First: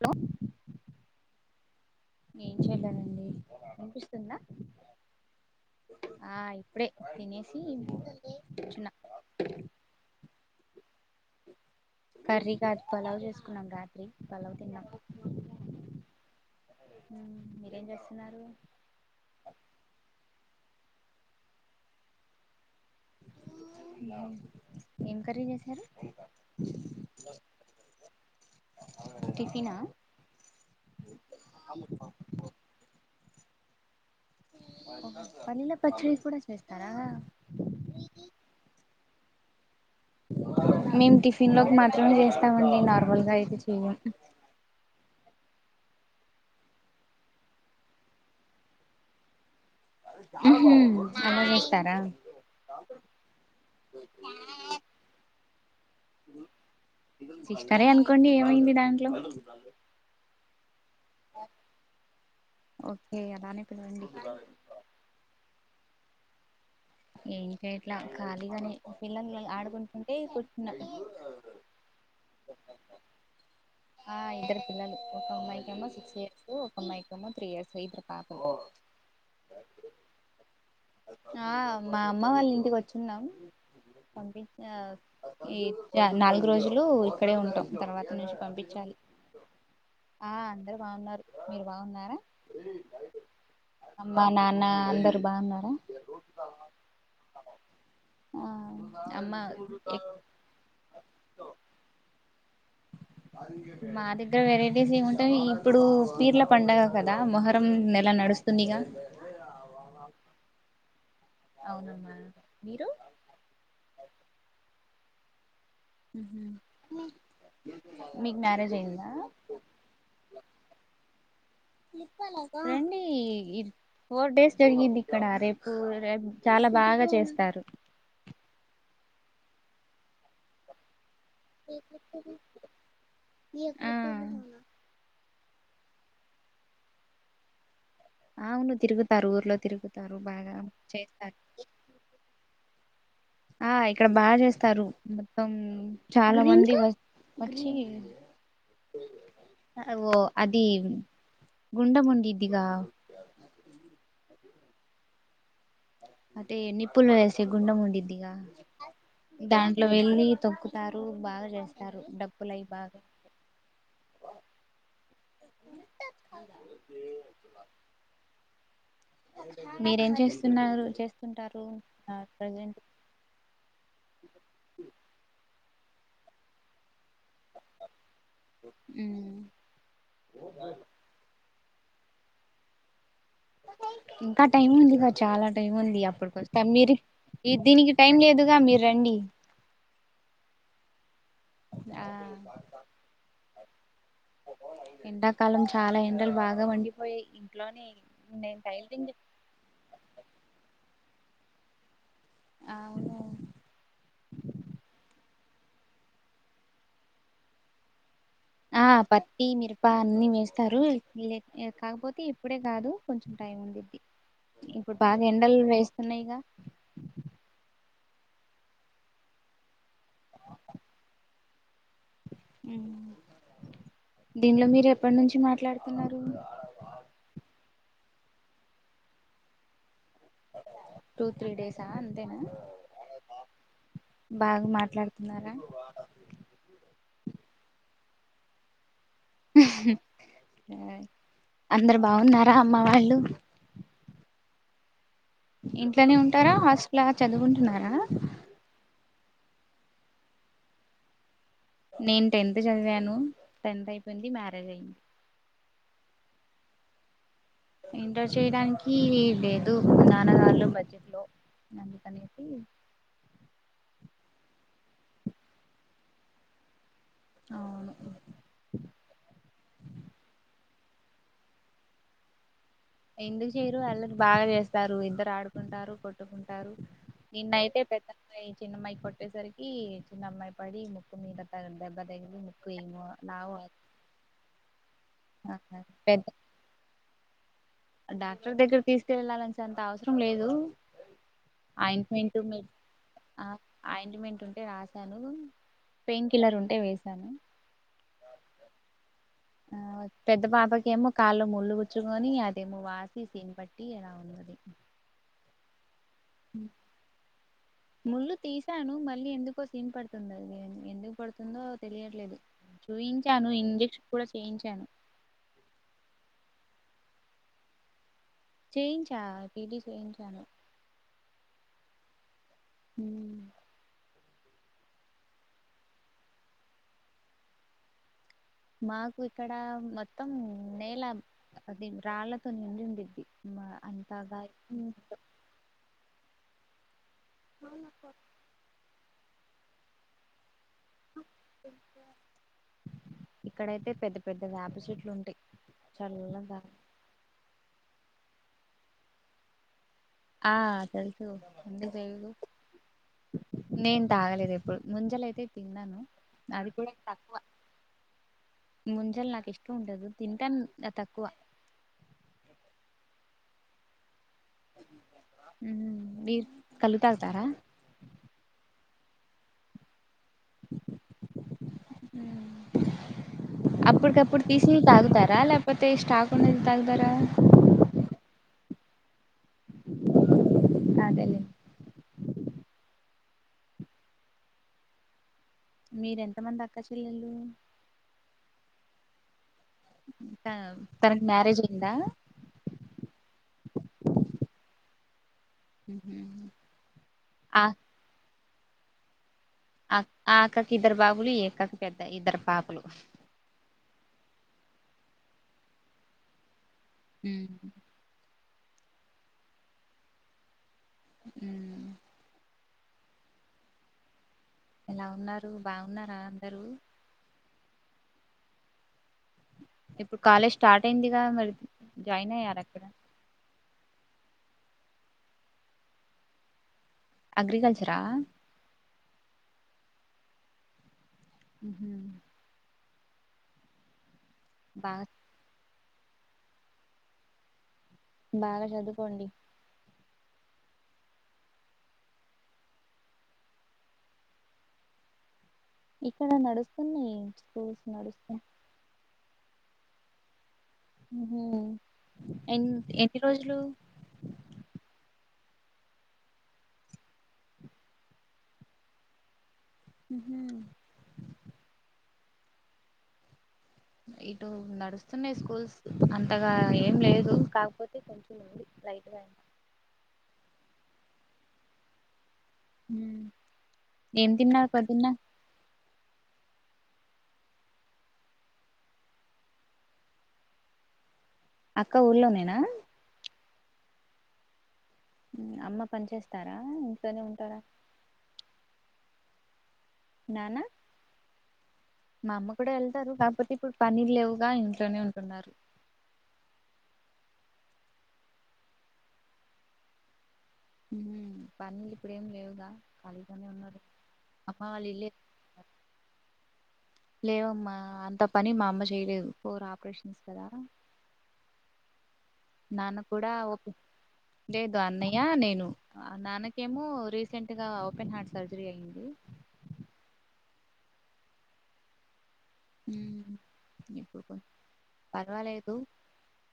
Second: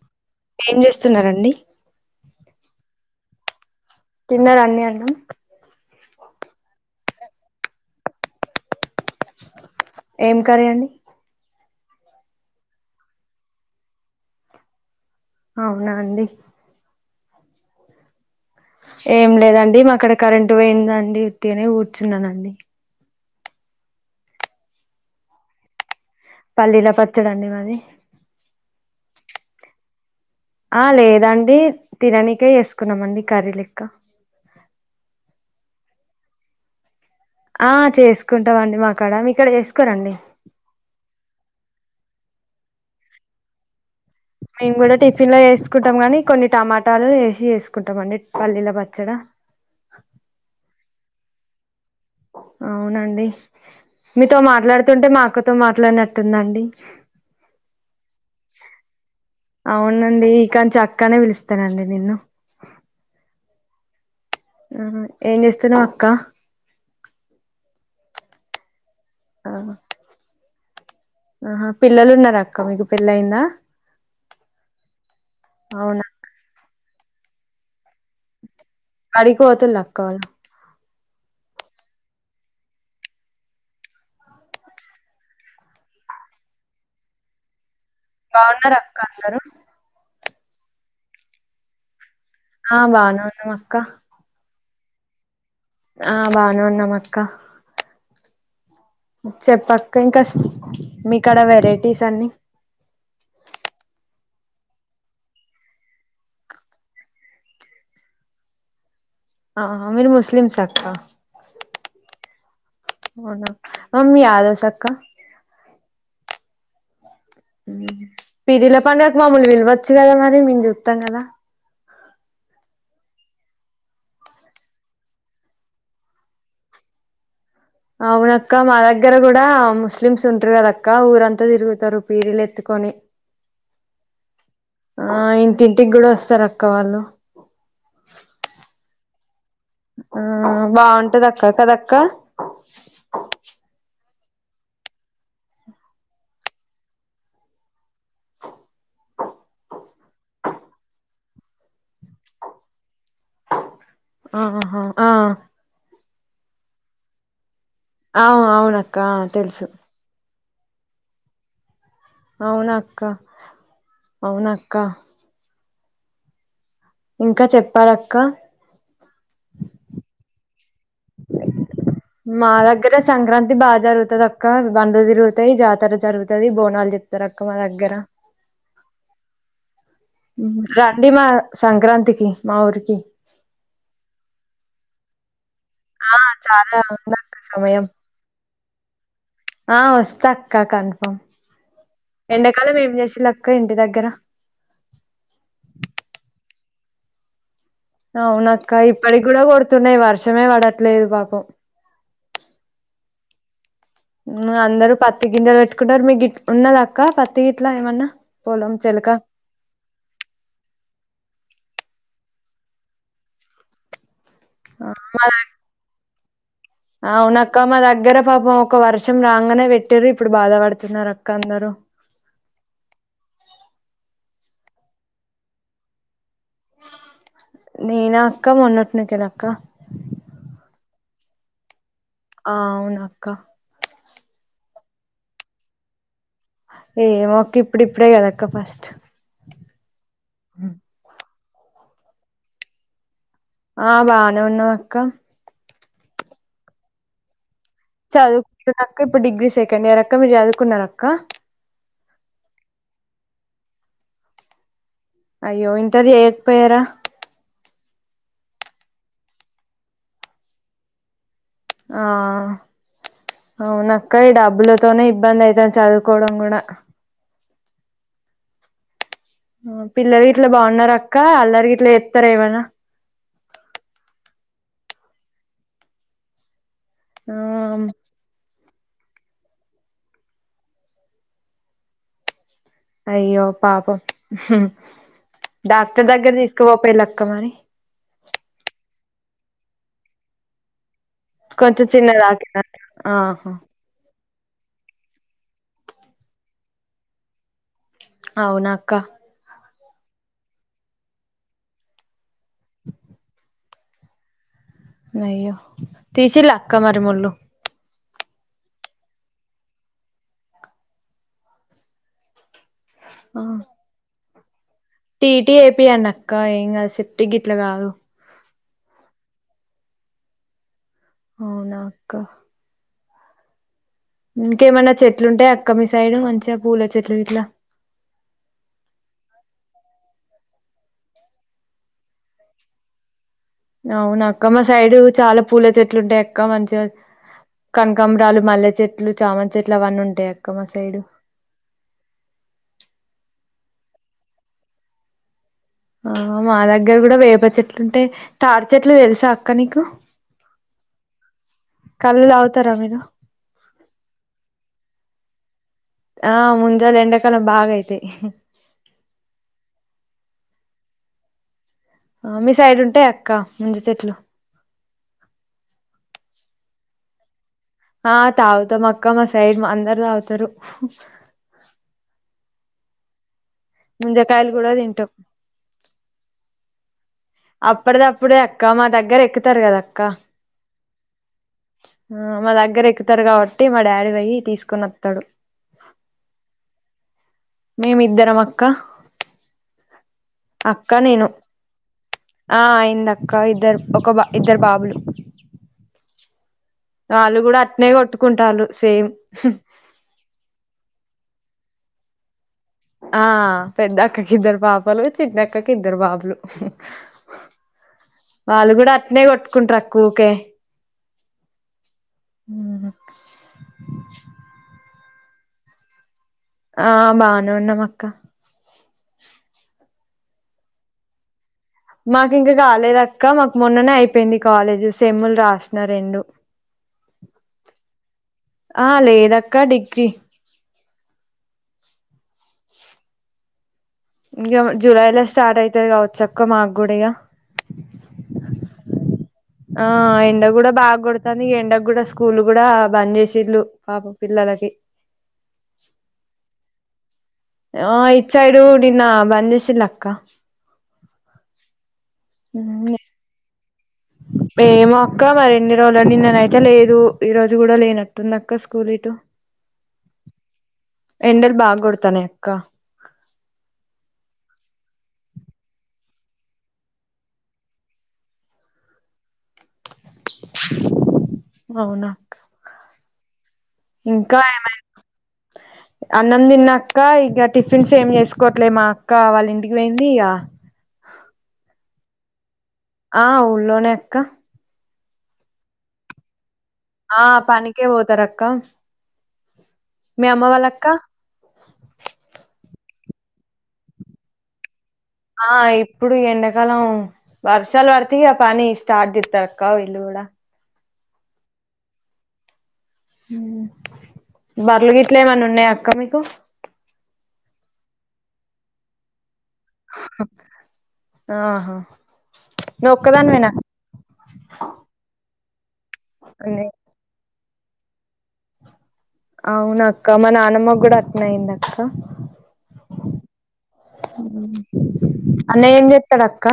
Hello ఏం చేస్తున్నారంండి ఏం చేయలేనండి తిన్నారా అన్నయ్య అళ్ళు ఆ ఇప్పుడే తినేసి కూర్చున్నా ఏం కర్రీ అండి కర్రీ కాదు పలావ్ చేసుకున్నాం రాత్రి పలావు తిన్నాం అవునా అండి ఊ మీరేం చేస్తున్నారు ఏం లేదండి మా కాడ కరెంట్ పొయిందండి ఉత్తిగనే కూర్చున్నానండి మామ్ ఏం కర్రీ చేశారు పల్లీల పచ్చడండి మాది టిఫినా ఆ లేదాండి తిననికే చేసుకున్నామండి కర్రీ లెక్క అవునా పలిల్ల పచ్చడి కూడా చేేస్తారా ఆ చేసుకుంటమండి మా కాడ మీ కాడ చేసు మేము టిఫిన్ లోకి మాత్రమే చేస్తామండి నార్మల్ గా అయితే చెయ్యం మేము కూడా టిఫిన్ లో ఏసుకుంటాం గానీ కొన్ని టమాటాలు వేసి వేసుకుంటాం అండి పల్లీల పచ్చడా ఊహు అవును అవునండి మీతో మాట్లాడుతుంటే మా అక్కతో మాట్ ట్లాడినట్టుందండి సిస్టరే అనుకోండి ఏమైంది దాంట్లో అవునండి ఇ కాం చక్కనే పిలుస్తానండి నిను ఇవ్వండి ఊ ఏం చేస్తున్నావ్ అక్క ఏం కే ఇట్లా ఖాళీగా నే పిల్లలు ఆడుకుంటుంటే కూచున ఆ పిల్లలు ఉన్నార అక్క మీకు పెళ్ల్లయిందా ఆ ఇద్దరు పిల్లలు ఒక అమ్మాయికేమో సిక్స్ ఇయర్స్ ఒక అమ్మాయికేమో త్రీ ఇయర్స్ ఇద్దరు పాపలు బడికి పోతుల్ల అక్క వాళ్లు ఆ మా అమ్మ వాళ్ళ ఇంటికి వచ్చున్నాం పంపించ ఈ నాలుగు రోజులు ఇక్కడే ఉంటాం తర్వాత నుంచి బాగున్నార పంపించాలి అక్క అందరూ ఆ అందరు బాగున్నారు మీరు బాగున్నారా ఆ బాగనే వున్నాం అక్క అమ్మ నాన్న అందరు బాగున్నారు ఆ బానే ఉన్నాం అక్క ఆ అమ్మ చెప్పక ఇంకాస్ మీ కాడ వెరైటీస్ అన్ని మా దగ్గర వెరైటీస్ ఏముంటాయి ఇప్పుడు పీర్ల పండగ కదా మొహరం నెల నడు వస్తుందిగా ఆ మీరు ముస్లిమ్స్ ఆ అక్కా అవునమ్మా మీరు అవునా అ మీ యాదవ్ సక్కా ఊ ఊ పిరిల పండకు మమ్మల్ని విలవచ్చు కదా మరి మేము చూతాం కదా రండి ఇప్ ఫోర్ డేస్ జరిగింది ఇక్కడ రేపు రేప్ చాలా బాగా బాగా చేస్తారు అవునక్క మా దగ్గర కూడా ముస్లిమ్స్ ఉంటారు కదక్క ఊరం త తిరుగుతరు పీరీలు ఎత్తుకొని ఆ ఆ ఇ ఇంటికి కూడా వస్తారు అక్క వాళ్ళు అవును తిరుగుతారు ఊర్లో ద్ ఊ బాగుంటది అక్క కదక్క ఆయ్ ఇక్కడ బాగా జేస్తారు మొత్తం చాలా మంది వచ్చి [inaudible] అ ఓ అది గుండం ముండిదిగా ఆహా ఆ అదే నిప్పులు వేసే గుండెం వుండిద్దిగా అవునక్క తెలుసు దాంట్లో వెళ్ళి తొక్కుతారు బాగా జేస్తారు అవునక్క అవునక్క ఇంకా చెప్పాలక్క మీరేం చేస్తున్నారు చేస్తుంటారు మా ప్రజెంట్ దగ్గర సంక్రాంతి బాగా జరుగుతది అక్క బండ్లు తిరుగుతాయి జాత ర జరుగుతది బోనాలు ద్ద రక్క మా దగ్గర రండి మా సంక్రాంతికి మా ఊరికి ఇంకా టైం ఉంది గా చాలా టైం ఉంది ఆ అప్పటికొస్త చాలా మీరు ఉందక్క ఈ సమయం దీనికి టైం లేదుగా మీరు రండి ఆ వస్తా అక్క కన్ఫామ్ ఆ ఎండాకాలం ఏం జేసిలక్క ఇంటి దగ్గర ఎండాకాలం చాలా ఎండలు బాగా మండిపోయాయి ఇంట్లోనే నేను అవునక్క టైలరింగ్ ఇప్పటికి గూడా కొడుతున్నాయి వర్షమే పడట్లేదు పాపం అవును ఉమ్ అందరూ పత్తి గింజలు పెట్టుకుంటరు మీ గిట్ ఉన్నదా అక్క పత్తి గిట్లా ఏమన్నా పొలం ఆ చెలక పత్తి మిరప అన్ని వేస్తారు కాకపోతే ఇప్పుడే కాదు కొంచెం టైం ఉండిది ఆ, ఇప్పుడు మా బాగా దగ్- ఎండలు వేస్తున్నాయిగా అవునక్క మా దగ్గర పాపం ఒక వర్షం రాగానే పెట్టిరు ఇప్పుడు బాధపడుతున్నారు అక్క అందరూ దీనిలో మీరు ఎప్పటి నుంచి మాట్లాడుతున్నారు నేనా అక్క మొన్నటి నుంచే అక్క టూ త్రీ డేస్ ఆ అవును అక్క బాగా మాట్లాడుతున్నారా ఏమో అక్క ఇప్పుడిప్పుడే కదక్క ఫస్ట్ హూ అందరు బాగున్నారా అమ్మ వాళ్ళు ఆ బాగానే ఉన్నాం అక్క ఇంట్లనే ఉంటారా హాస్టలా చదువుకుంటున్నారా చదువుకుంటున్నా అక్క ఇప్పుడు డిగ్రీ సెకండ్ ఇయర్ అక్క మీరు చదువుకున్నార అక్క నేను టెన్త్ చదివాను టెన్త్ అయిపోయింది మ్యారేజ్ అయింది అయ్యో ఇంటర్ చేయకపోయారా ఇంటర్ చేయడానికి లేదు నాన్నగారుల్లో బడ్జెట్ లో ఆ అందుకనేసి అవునా అక్క ఈ డబ్బులతోనే ఇబ్బంది అయితది చదువుకోవడం కూడా అవును పిల్లలు గిట్లా బాగున్నార అక్క అల్లరి గిట్లా జేత్తర ఏమన్నా ఎందుకు జేయరు అల్లరి బాగా జేస్తారు ఇద్దరు ఆడుకుంటారు కొట్టుకుంటారు ఆ నేను నైటే పెద్దమ్మాయి చిన్నమ్మాయి కొట్టేసరికి చిన్నమ్మాయి పడి ముక్కు మీద దెబ్బ దగిలి ము అయ్యో పాపం డాక్టర్ పెద్ద దగ్గర తీసుకుపోపోయ్ లక్క మరి డాక్టర్ దగ్గర తీసుకెళ్ళాలనేసి నంత అవసరం లేదు కొంచం ఆయింట్మెంట్ చిన్నదాక ఆహా [unintelligible] టే రాసాను పెయిన్ కిల్లర్ ఉంటే వేసాను అవునా అక్క ఆ పెద్ద పాపకెమో కాళ్ళు ముళ్ళు కుచ్చుకొని అదేమో వాసి సీమ్ పట్టి అలా వుంది అయ్యో తిసిల్ల అక్క మరి మల్లు ముళ్ళు తీసాను మళ్ళీ ఎందుకో సీమ్ పడుతుంది అది ఎందుకు పడుతుందో తెలియట్లేదు ఆ చూయించాను ఇంజక్షన్ కూడా చేయించాను టీటీ ఎపియండి అక్క ఏం కాదు సేప్టిక్ గిట్లా కాదు చేయించా టీ టీ చేయించాను అవునా అక్క ఉం ఇంకేమైన చెట్లు ఉంటాయి అక్క మీ సైడ్ మంచిగా పూల చెట్లు ఇట్లా మాకు ఇక్కడ మొత్తం నేల అది రాళ్ళతో నిండి ఉండిడిద్ది అవునా అక్క మా సైడు చాలా పూల చెట్లు ఉంటాయి అక్క మంచిగా కనకాంబ్రాలు మల్లె చెట్లు చామంతి చెట్లు అవన్నీ ఉంటాయి అక్క మా సైడు ఇక్కడైతే పెద్ద పెద్ద వేప చెట్లు ఉంటాయి ఆ మా చల్లగా దగ్గర కూడా వేప చెట్లు ఉంటయి తాడి చెట్లు తెలుసా అక్క నీకు ఆ తెలుసు ఎందుకు కళ్ళు తెలువదు తాగుతారా మీరు నేను తాగ లేదు ఎప్పుడు ముంజలయి ఆ ముంజలు ఎండాకాలం బాగా అయితయి ముంజలు నాకు ఇష్టం ఉండదు తింటాం తక్కువ ఆ మీ సైడ్ ఉంటయి అక్క ముంజ చెట్లు ఉం బీర్ కల్లు తాగుతార ఆ తాగుతామ్ అక్క మా సైడ్ అందరు తాగు తరు అప్పుటికప్పుడు తీసినయి తింటాం తాగుతారా లేకపోతే స్టాక్ ఉన్నది తాగుతారా అప్పటిదప్పుడే అక్క మా దగ్గర ఎక్కుతారు కదా అక్క అదేలే మా దగ్గర ఎక్కుతారు కాబట్టి బట్టి మా డాడీ పోయ్యి తీసుకోని వత్తడు మీరెంతమంది అక్క చెల్లెళు కా తనకి మ్యారేజ్ అయిందా ఆ అయిందక్క ఇద్దరు ఒక బా ఇద్దరు బాబులు ఉ వాళ్ళు కూడా అట్నే కొట్టుకుంటాల్లు సేమ్ ఆ ఆ అక్కకి ఇద్దరు బాబులు ఈ అక్కకి పెద్ద ఇద్దరు పాపలు ఆ పెద్ద అక్కకి ఇద్దరు పాపలు చిన్న అక్కకి ఇద్దరు బాబులు ఉం వాళ్ళు కూడా అట్నే కొట్టుకుంటారు ఊకె అ అవునా ఎలా ఉన్నారు బాగున్నారా అందరూ ఆ బానే ఉన్నాము అక్క ఇప్పుడు కాలేజ్ స్టార్ట్ అయిందిగా మరి జాయిన్ మాకు ఇంకా అయ్యారా అక్కడ కాలేదక్క మాకు మొన్ననే అయిపోయింది కాలేజీ సేమ్ముల్ రాసిన రెండు అగ్రికల్చరా ఆ లేదక్క డిగ్రీ హ ఇంగేమో బాగా జూలై లో స్టార్ట్ అయితయి కావచ్చక్క మాక్ గుడి ఇగ బాగా చదువుకోండి ఆ ఎండ గూడా బాగ్ కొడుతంది. ఈ ఎండ గూడా స్కూల్లు కూడా బంద్ చేసిల్లు పాపం పిల్లలకి. ఇక్కడ నడుస్తున్నాయి స్కూల్స్ ఆ ఇట్ నడుస్తున్నాయి సైడు నిన్న బధసిలక్క బంద్చేసిలక్క హు ఎన్ ఎన్ని రోజులు అ ఏమో అక్క మరి ఎన్ని రోజుల నిన్ననేతే లేదు ఈ రోజు గుడా లేనట్టుందక్క స్కూల్ ఇటు. ఉహు ఎండలు బాగ్ కొడతానాయక్క. ఇటు నడుస్తున్నాయి, స్కూల్స్ అంతగా ఏం లేదు కాక్పోతే కొంచె [unintelligible] డి. లైట్ గా అయ్యి [unintelligible] అవునాక్క ఉ ఏం తిన్నావు ఏమై పొద్దున్న అన్నం తిన్నాక్క ఇగ్గ టిఫిన్స్ ఏం చేసుకోవట్లే, మా అక్క వాళ్ళ ఇంటికి పోయింది ఇగ. హ అక్క ఊర్లోనేనా ఆ ఊళ్లోనేక్క ఉ అమ్మ పన్ చేస్తా ఆ పనికే పోత రక్క మీ అమ్మ నాన్న వాళ్ళక్క ఇప్పుడేళ్తారు కాక్పోతే ఇప్పుడు పనీల్ లేవుగా ఇంట్ల ఆ ఇప్పుడు ఎండాకాలం వర్షాలు వడితిగా పని స్టార్ట్ జేత్తరక్కా విల్లు గూడా మ్ పన్లి ఇప్పుడేమ్ లేవుగా ఖాళీగానే మ్ ఉన్నారు అమ్మ వాళ్ళ బర్లు ఇల్లు గిట్లే ఏమన్నా ఉన్నాయక్క మీకు లేవమ్మా అంతం పని మా అమ్మ చేయలేదు పోర్ ఆపరేషన్స్ కదా ఆహా నువ్వు నాన్న కూడా ఓప్ ఒక్కదానివేనా లేదు, అన్నయ్య నేను ఆ నాన్నకేమో రీస్. సెంట్ గా ఓపె హార్ట్ సర్జరి అయ్యిం అవునక్క మా నానమ్మ గూడా అట్నే అయ్యిందక్క హు ఇప్పుడుకు పర్వాలేదు అన్నయ్య ఏం చేస్తాడు అక్క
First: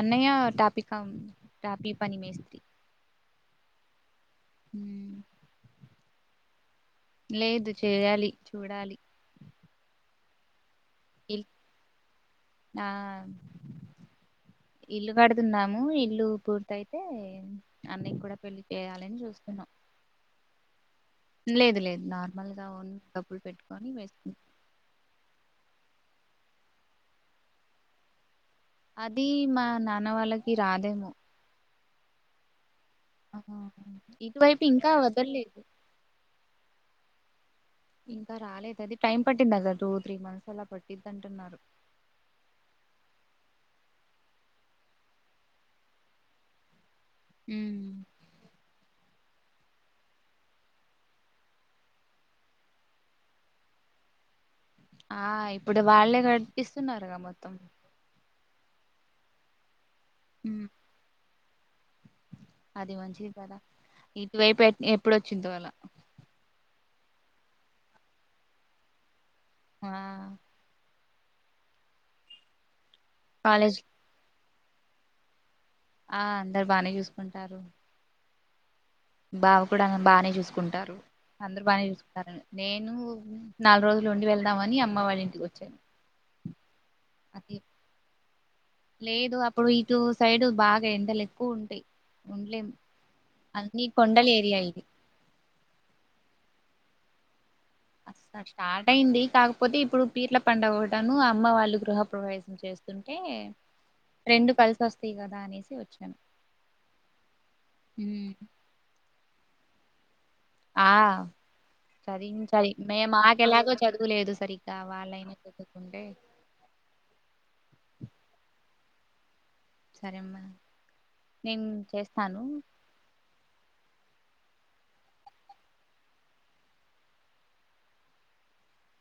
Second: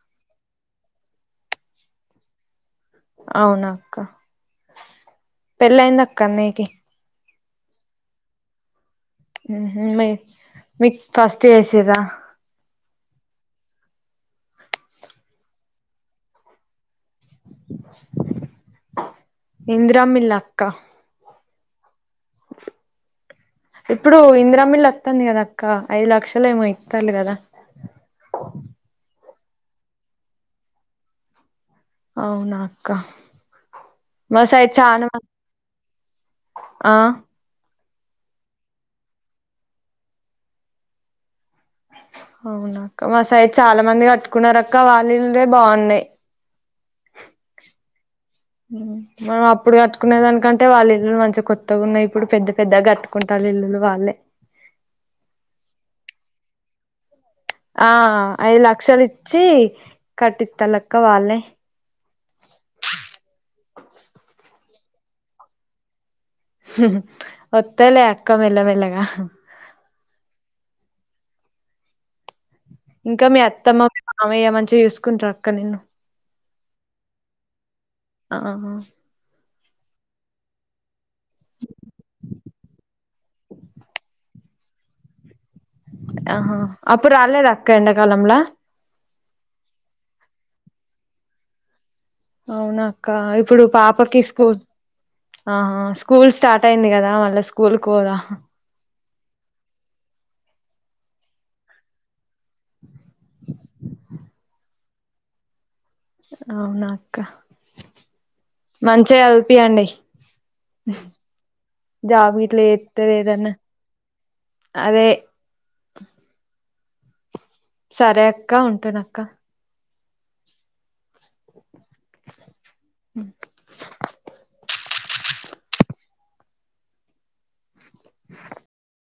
అన్నయ్య టాపిక్. కం టాపీ పని మేస్తి అవునాక్క హు పెళ్లయిందక్క అన్నయ్యకి లేదు చెయ్యాలి చూడాలి ఉహు మీ మీక్ ఫస్ట్ చేసిర్రా ఆమ్ ఇల్లు కడుతున్నాము ఇల్లు పూర్త. అయితే అన్నయ కూడా పెళ్లి చేయాలని చూస్తున్నాం ఇందిరామిల్లు అక్క లేదు లేదు నార్మల్గా ఉ ఇప్పుడు ఇందిరమ్మ ఇళ్ళు వత్తంది కదా అక్క ఐదు లక్షలు లు ఏమో ఇత్తల్లు కదా అది మా నాన్న వాళ్ళకి రాదేమో అవునా అక్క ఆహా మా ఇటువైపు సైడ్ ఇంకా చాలా మంది వదలలేదు ఆ ఇంకా రాలేదు అది టైం పట్టింది కదా టూ త్రీ మంత్స్ అలా పట్టిది అంటున్నారు అవునా అక్క మా సైడ్ చాలా మంది కట్టుకున్నారు అక్క వాళ్ళిల్లు బాగున్నాయి ఉం మనం అప్పుడు కట్టుకునే దానికంటే వాళ్ళ ఇల్లులు మంచి కొత్తగా ఉన్నాయి ఇప్పుడు పెద్ద పెద్దగా కట్టుకుంటారు ఇల్లులు వాళ్ళే ఆ ఇప్పుడు వాళ్ళే కట్టిపిస్తున్నారుగా మొత్తం ఆ ఐదు లక్షలు ఇచ్చి కట్టిత్త హ్మ్. లక్క వాళ్ళే అది మంచిది కదా ఇటువైపు ఎ ఎప్పుడు వచ్చిద్దో అలా వత్తయిలే అక్క మెల్ల మెల్లగా ఆ ఇంకా మీ కాలేజ్ అత్తమ్మ మీ మామయ్య మంచిగా చూసుకుంటార, అక్క నిన్ను ఆ అందరు బానే చూసుకుంటారు. ఆహా బావ కూడా బానే చూసుకుంటారు. అందరు బానే చూసుకుంటారు నేను నాలుగు రోజులు ఉండి, వెళ్దామని అమ్మ వాళ్ళ ఇంటికి వచ్చి, ఆహా అప్పుడు రాలేదు అక్క ఎండా కాలంలా లేదు అప్పుడు ఇటు సైడ్ బాగా ఎండలు ఎక్కువ ఉంటాయి, అవునా అక్క ఇప్పుడు పాపకి కొండల స్కూల్ ఏరియా ఇది. ఆహా స్కూల్ స్టార్ట్ స్టార్ట్ అయింది కదా మాల్ల స్కూల్ కు పోదా అట్లా స్టార్ట్ అయింది, కాకపోతే ఇప్పుడు పీర్ల పండగ ఒకటను, అమ్మ వాళ్ళు గృహ ప్రవేశ చేస్తుంటే రెండు కలిసి వస్తాయి, కదా అనేసి వచ్చి అవునా అక్క మ్మ్ మంచిగా చదువుపియండి ఆ గిట్ల చదివించాలి మే చేత్తది మాకు ఏదన్నా ఎలాగో చదువులేదు సరిగ్గా అదే వాళ్ళైనా చదువుకుంటే [unintelligible] సరే అక్క ఉంటున అక్క సరే అమ్మా నేను చేస్తాను, [unintelligible]